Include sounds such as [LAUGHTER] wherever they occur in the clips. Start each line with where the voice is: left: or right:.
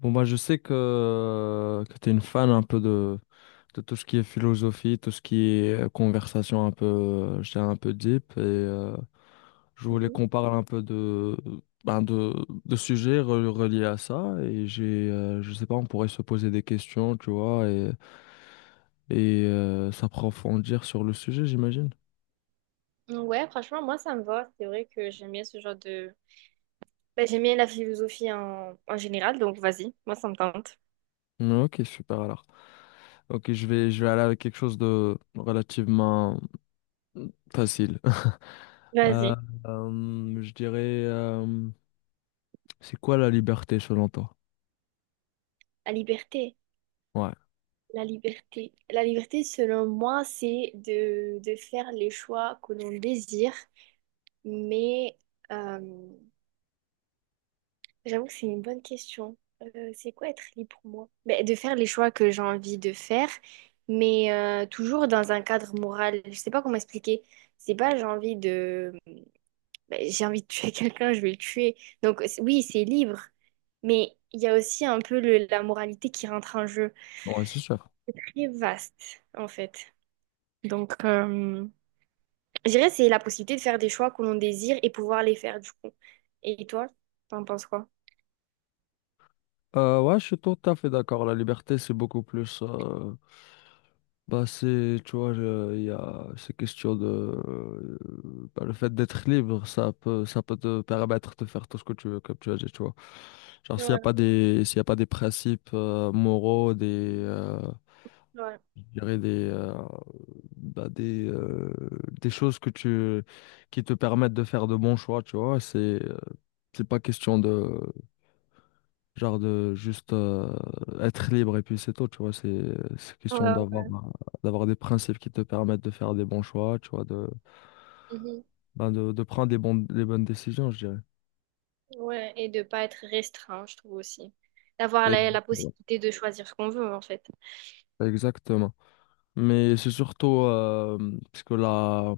left: Bon, moi, je sais que tu es une fan un peu de tout ce qui est philosophie, tout ce qui est conversation un peu, je dirais un peu deep. Je voulais qu'on parle un peu ben de, de sujets reliés à ça. Et je sais pas, on pourrait se poser des questions, tu vois, et s'approfondir sur le sujet, j'imagine.
right: Mhm. Ouais, franchement, moi, ça me va. C'est vrai que j'aime bien ce genre de... Ben, j'aime bien la philosophie en général, donc vas-y, moi, ça me tente.
left: Ok, super alors. Ok, je vais aller avec quelque chose de relativement facile. Euh,
right: Vas-y,
left: euh, je dirais, euh, c'est quoi la liberté selon toi?
right: à liberté.
left: Ouais.
right: La liberté. La liberté, selon moi, c'est de faire les choix que l'on désire, mais euh, j'avoue que c'est une bonne question. C'est quoi être libre pour moi? Ben, de faire les choix que j'ai envie de faire, mais toujours dans un cadre moral. Je sais pas comment expliquer. C'est pas j'ai envie de... Ben, j'ai envie de tuer [LAUGHS] quelqu'un, je vais le tuer. Donc oui, c'est libre, mais il y a aussi un peu la moralité qui rentre en jeu.
left: Ouais, c'est sûr.
right: Très vaste, en fait. Donc... je dirais c'est la possibilité de faire des choix que l'on désire et pouvoir les faire du coup. Et toi, t'en penses quoi?
left: Ouais, je suis tout à fait d'accord. La liberté, c'est beaucoup plus. C'est, tu vois, il y a ces questions de. Le fait d'être libre, ça peut te permettre de faire tout ce que tu veux, comme tu as dit, tu vois. Genre,
right: Ouais,
left: s'il y a pas des principes moraux, des, euh,
right: ouais.
left: je dirais des, bah, des choses que tu, qui te permettent de faire de bons choix, tu vois. Euh, c'est pas question de, genre, de juste être libre et puis c'est tout, tu vois. C'est
right: Ouais,
left: question
right: ouais.
left: d'avoir des principes qui te permettent de faire des bons choix, tu vois,
right: Mhm.
left: de prendre des bonnes décisions, je dirais.
right: Ouais, et de pas être restreint, je trouve aussi. D'avoir la, la
left: Voilà.
right: possibilité de choisir ce qu'on veut, en fait.
left: Exactement. Mais c'est surtout, parce que là,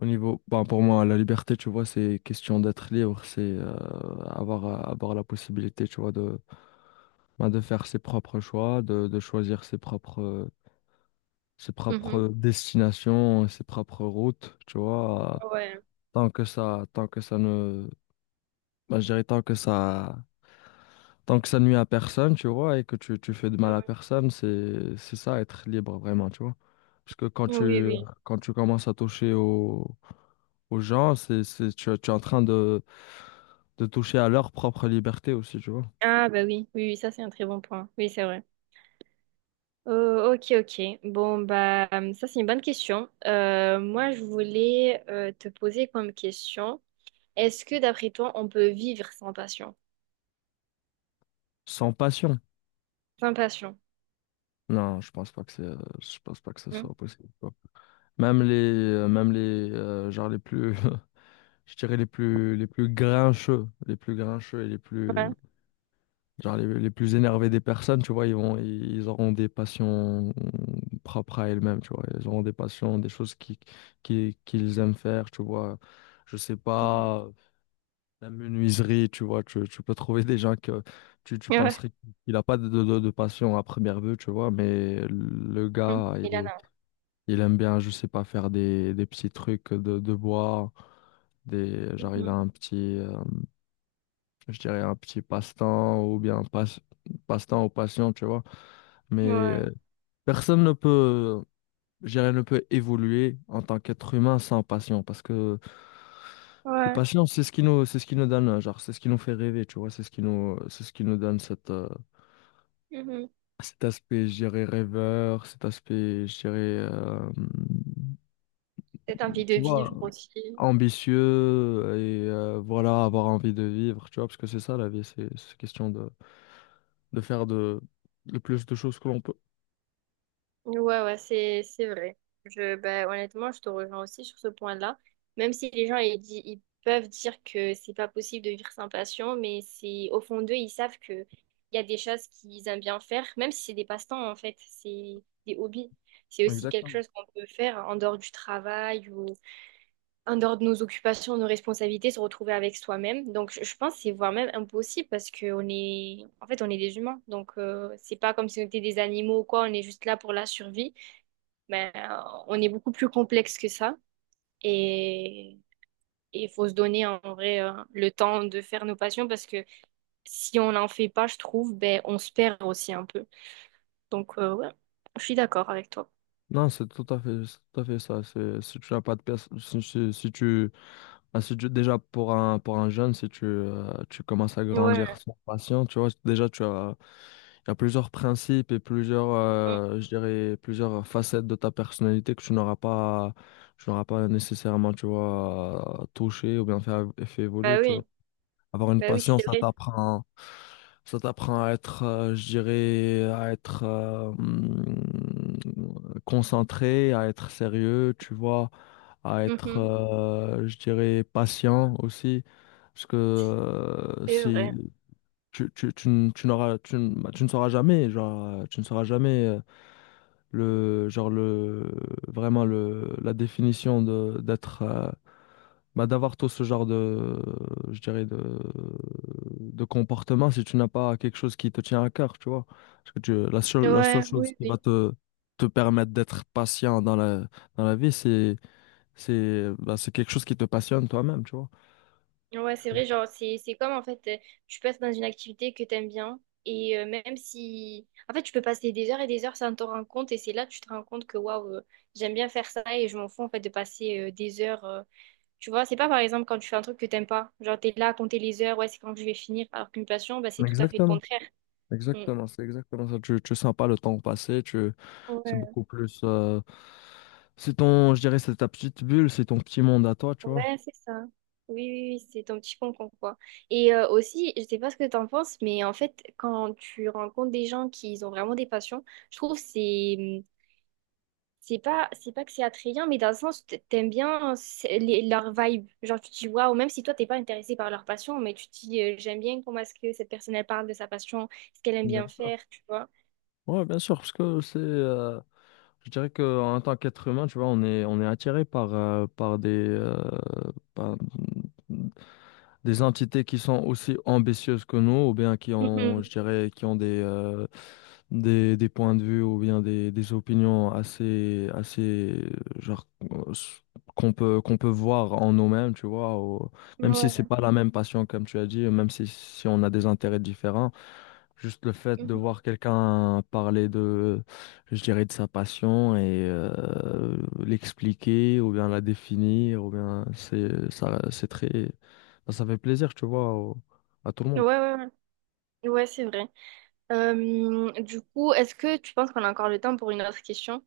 left: au niveau, ben, pour moi, la liberté, tu vois, c'est question d'être libre, c'est avoir la possibilité, tu vois, de faire ses propres choix, de choisir ses
right: Mhm.
left: propres destinations, ses propres routes, tu vois.
right: Ouais.
left: Tant que ça ne, ben, je dirais tant que ça, tant que ça nuit à personne, tu vois, et que tu fais de mal à
right: Ouais.
left: personne, c'est ça, être libre vraiment, tu vois. Parce que
right: Oui, oui.
left: quand tu commences à aux gens, tu es en train de toucher à leur propre liberté aussi, tu vois.
right: Ah, bah oui, oui, oui, ça c'est un très bon point. Oui, c'est vrai. Oh, ok, ok. Bon, bah, ça c'est une bonne question. Moi, je voulais te poser comme question, est-ce que d'après toi, on peut vivre sans passion?
left: Sans passion.
right: Sans passion.
left: Non, je pense pas que ce
right: Hmm?
left: soit possible, tu vois. Genre les plus, [LAUGHS] je dirais les plus grincheux,
right: Ouais.
left: genre les plus énervés des personnes, tu vois, ils auront des passions propres à elles-mêmes, tu vois. Ils auront des passions, des choses qu'ils aiment faire, tu vois. Je sais
right: Mhm.
left: pas, la menuiserie, tu vois. Tu peux trouver des gens que tu
right: Ouais.
left: penserais qu'il a pas de passion à première vue, tu vois. Mais le
right: Mhm.
left: gars,
right: Elana.
left: il aime bien, je sais pas, faire des petits trucs de bois. Il
right: Mhm.
left: a un petit, je dirais un petit passe-temps ou passion, tu vois. Mais
right: Ouais.
left: euh, Personne ne peut, ne peut évoluer en tant qu'être humain sans passion, parce que les
right: Ouais.
left: passions, c'est ce qui nous, c'est ce qui nous donne, genre, c'est ce qui nous fait rêver, tu vois, c'est ce qui nous donne
right: Mhm.
left: cet aspect, je dirais, rêveur, cet aspect, je dirais,
right: Cette envie de
left: tu vois,
right: vivre aussi.
left: ambitieux, voilà, avoir envie de vivre, tu vois, parce que c'est ça la vie, c'est question de faire le plus de choses que l'on peut.
right: Ouais, ouais, c'est vrai. Ben, honnêtement, je te rejoins aussi sur ce point-là. Même si les gens ils peuvent dire que c'est pas possible de vivre sans passion, mais c'est au fond d'eux, ils savent que il y a des choses qu'ils aiment bien faire, même si c'est des passe-temps en fait, c'est des hobbies. C'est aussi quelque
left: Exactement.
right: chose qu'on peut faire en dehors du travail ou en dehors de nos occupations, nos responsabilités, se retrouver avec soi-même. Donc, je pense que c'est voire même impossible parce que on est, en fait, on est des humains. Donc, c'est pas comme si on était des animaux ou quoi. On est juste là pour la survie. Mais on est beaucoup plus complexe que ça. Et il faut se donner en vrai le temps de faire nos passions parce que si on n'en fait pas, je trouve, ben on se perd aussi un peu. Donc, ouais, je suis d'accord avec toi.
left: Non, c'est tout à fait ça. C'est, si tu n'as pas de pièce, si, si- si tu, ah, si tu- Déjà pour pour un jeune, si tu, tu commences à grandir
right: Ouais.
left: sans patience, tu vois, déjà il y a plusieurs principes et plusieurs, plusieurs facettes de ta personnalité que tu n'auras pas nécessairement, tu vois, touché ou bien fait évoluer,
right: Bah
left: tu vois.
right: oui,
left: Avoir une
right: bah oui,
left: passion,
right: c'est vrai.
left: ça t'apprend à être, à être concentré, à être sérieux, tu vois, à être,
right: Mhm.
left: patient aussi. Parce que
right: C'est vrai.
left: si tu, tu, tu, n- tu n'auras, tu, n- bah, tu ne sauras jamais, genre, tu ne sauras jamais le, genre, le, vraiment le, la définition d'avoir tout ce genre de, je dirais, de comportement si tu n'as pas quelque chose qui te tient à cœur, tu vois. Parce que la seule
right: Ouais,
left: chose
right: oui.
left: qui va
right: Oui.
left: te permettre d'être patient dans la vie, c'est quelque chose qui te passionne toi-même, tu vois.
right: Ouais, c'est vrai, genre, c'est comme en fait, tu passes dans une activité que t'aimes bien, et même si. En fait, tu peux passer des heures et des heures sans t'en rendre compte, et c'est là que tu te rends compte que waouh, j'aime bien faire ça, et je m'en fous en fait de passer des heures. Tu vois, c'est pas par exemple quand tu fais un truc que t'aimes pas, genre t'es là à compter les heures, ouais, c'est quand je vais finir, alors qu'une passion, bah, c'est tout à fait le
left: Exactement.
right: contraire. Mm.
left: C'est exactement ça. Tu sens pas le temps passer, c'est
right: Ouais.
left: beaucoup plus, c'est ton, c'est ta petite bulle, c'est ton petit monde à toi, tu vois.
right: Ouais, c'est ça. Oui, oui, oui, c'est ton petit concon, quoi. Et aussi, je sais pas ce que t'en penses, mais en fait, quand tu rencontres des gens qui ils ont vraiment des passions, je trouve que c'est c'est pas que c'est attrayant, mais dans le sens t'aimes bien leur vibe. Genre tu te dis waouh, même si toi t'es pas intéressé par leur passion, mais tu te dis j'aime bien comment est-ce que cette personne elle parle de sa passion, ce qu'elle aime
left: Bien
right: bien
left: sûr.
right: faire, tu vois.
left: Ouais, bien sûr, parce que je dirais que en tant qu'être humain, tu vois, on est attiré par des entités qui sont aussi ambitieuses que nous, ou bien qui ont, je
right: Mhm.
left: dirais, qui ont des points de vue ou bien des opinions assez qu'on peut voir en nous-mêmes, tu vois, ou- même si c'est
right: Ouais.
left: pas la même passion comme tu as dit, même si on a des intérêts différents. Juste le fait de
right: Mhm.
left: voir quelqu'un parler de, de sa passion et l'expliquer ou bien la définir, ou bien c'est ça, ça fait plaisir, tu vois, à tout le
right: Ouais,
left: monde.
right: ouais, ouais, ouais, c'est vrai. Du coup, est-ce que tu penses qu'on a encore le temps pour une autre question?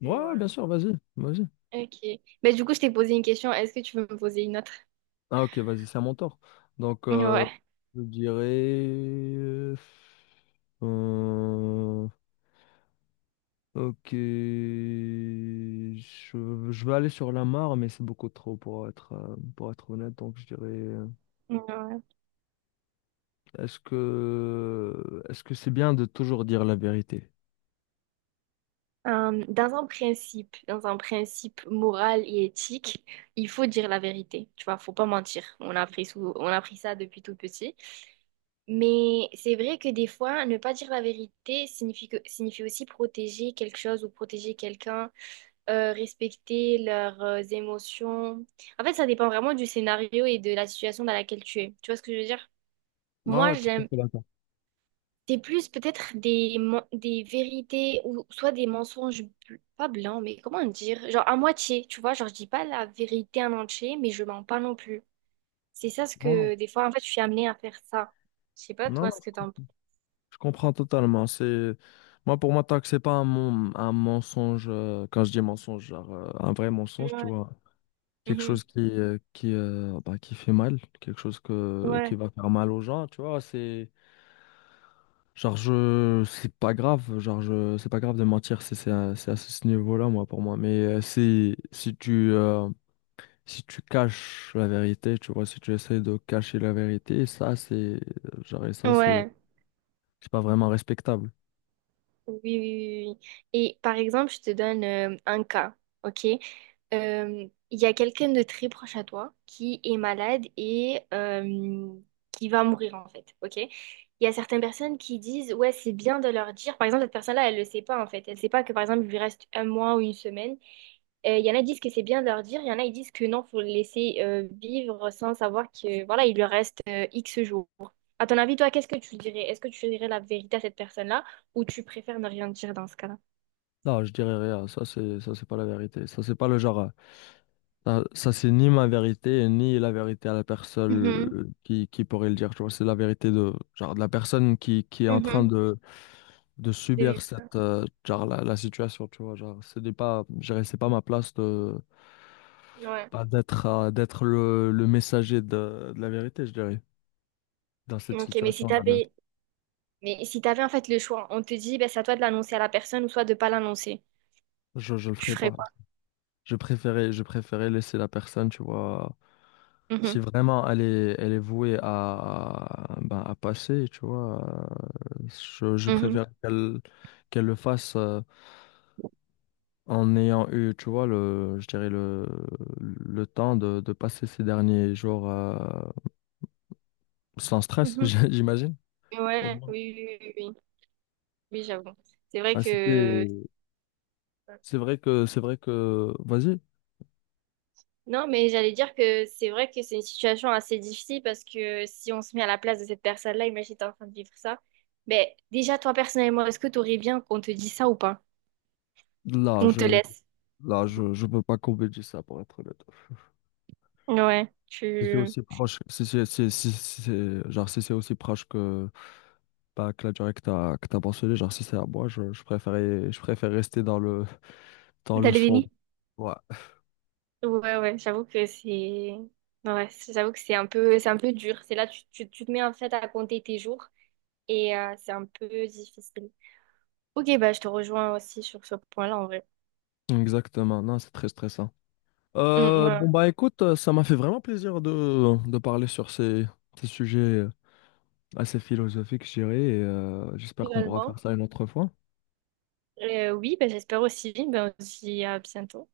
left: Ouais,
right: Ouais.
left: bien sûr, vas-y.
right: Ok. Mais du coup, je t'ai posé une question. Est-ce que tu veux me poser une autre?
left: Ah ok, vas-y, c'est à mon tour. Donc,
right: Ouais.
left: je dirais, euh, ok, je vais aller sur la mare, mais c'est beaucoup trop pour pour être honnête, donc je dirais.
right: Ouais.
left: Est-ce que c'est bien de toujours dire la vérité?
right: Dans un principe moral et éthique, il faut dire la vérité. Tu vois, faut pas mentir. On a appris on a appris ça depuis tout petit. Mais c'est vrai que des fois, ne pas dire la vérité signifie aussi protéger quelque chose ou protéger quelqu'un, respecter leurs émotions. En fait, ça dépend vraiment du scénario et de la situation dans laquelle tu es. Tu vois ce que je veux dire?
left: Ouais,
right: Moi,
left: ouais, tout à
right: j'aime.
left: fait d'accord.
right: C'est plus peut-être des vérités ou soit des mensonges, pas blancs, mais comment dire? Genre à moitié, tu vois? Genre, je dis pas la vérité en entier, mais je mens pas non plus. C'est ça ce
left: Non,
right: que, des fois, en fait, je suis amenée à faire ça. Je sais pas,
left: non,
right: toi,
left: non,
right: ce
left: je
right: que
left: com-
right: t'en penses.
left: Je comprends totalement. C'est moi... pour moi tant que c'est pas un mensonge, quand je dis mensonge, genre un vrai mensonge, tu
right: Ouais.
left: vois, quelque
right: Mhm.
left: chose qui fait mal, quelque chose que qui
right: Ouais.
left: va faire mal aux gens, tu vois, c'est genre... je c'est pas grave, genre je c'est pas grave de mentir, c'est à ce niveau-là moi... pour moi. Si tu caches la vérité, tu vois, si tu essaies de cacher la vérité, ça
right: Ouais.
left: c'est pas vraiment respectable.
right: Oui, oui, oui, oui, oui. Et par exemple, je te donne un cas, ok? Il y a quelqu'un de très proche à toi qui est malade et qui va mourir en fait, ok? Il y a certaines personnes qui disent, ouais, c'est bien de leur dire. Par exemple, cette personne-là, elle le sait pas en fait. Elle sait pas que par exemple, il lui reste un mois ou une semaine. Il y en a qui disent que c'est bien de leur dire, il y en a qui disent que non, faut le laisser vivre sans savoir que voilà, il lui reste X jours. À ton avis, toi, qu'est-ce que tu dirais? Est-ce que tu dirais la vérité à cette personne-là? Ou tu préfères ne rien dire dans ce cas-là?
left: Là, je dirais rien, ça c'est pas la vérité, ça c'est pas le genre, c'est ni ma vérité, ni la vérité à la personne
right: Mhm,
left: qui pourrait le dire, tu vois, c'est la vérité de, genre, de la personne qui est en train
right: mhm,
left: de
right: de
left: subir
right: vivre ça.
left: cette, la situation, tu vois, genre, ce n'est pas, je dirais, c'est pas ma place de,
right: Ouais.
left: pas d'être, d'être le messager de la vérité, je dirais, dans cette
right: Ok,
left: situation-là même.
right: mais si t'avais en fait le choix, on te dit, ben, c'est à toi de l'annoncer à la personne ou soit de pas l'annoncer.
left: Je le
right: Tu
left: ferai
right: ferais
left: pas.
right: quoi?
left: Je préférais laisser la personne, tu vois. Si
right: Mhm,
left: vraiment elle est vouée à, ben, à passer, tu vois, euh, je
right: mhm,
left: préfère qu'elle le fasse en ayant eu, tu vois, le, je dirais le temps de passer ces derniers jours sans stress, [LAUGHS]
right: mhm.
left: j'imagine. Au
right: Ouais,
left: moins.
right: oui, oui, oui, oui, oui, oui, j'avoue. C'est vrai
left: Ah,
right: que...
left: c'était, c'est vrai que, Vas-y.
right: Non, mais j'allais dire que c'est vrai que c'est une situation assez difficile parce que si on se met à la place de cette personne-là, imagine t'es en train de vivre ça. Ben, déjà, toi, personnellement, est-ce que t'aurais bien qu'on te dise ça ou pas?
left: là,
right: On te
left: je,
right: laisse.
left: Là, je peux pas combler ça pour être honnête.
right: Ouais,
left: Si c'est
right: tu...
left: aussi proche, si c'est si- si- si c'est- genre si c'est aussi proche que... pas que la durée que t'as mentionnée, genre si c'est à moi, je préférais... je préfère rester dans le
right: T'as le
left: sombre.
right: déni?
left: Ouais,
right: Ouais, ouais, j'avoue que c'est... Ouais, c'est- j'avoue que c'est un peu dur. C'est là, tu te mets en fait à compter tes jours et c'est un peu difficile. Ok, bah je te rejoins aussi sur ce point-là en vrai.
left: exactement. Non, c'est très stressant.
right: Mm, ouais.
left: Bon, bah écoute, ça m'a fait vraiment plaisir de parler sur ces sujets assez philosophiques, je dirais, et j'espère qu'on pourra
right: Également.
left: faire ça une autre fois.
right: Oui, bah, j'espère aussi. Bah, on se dit à bientôt.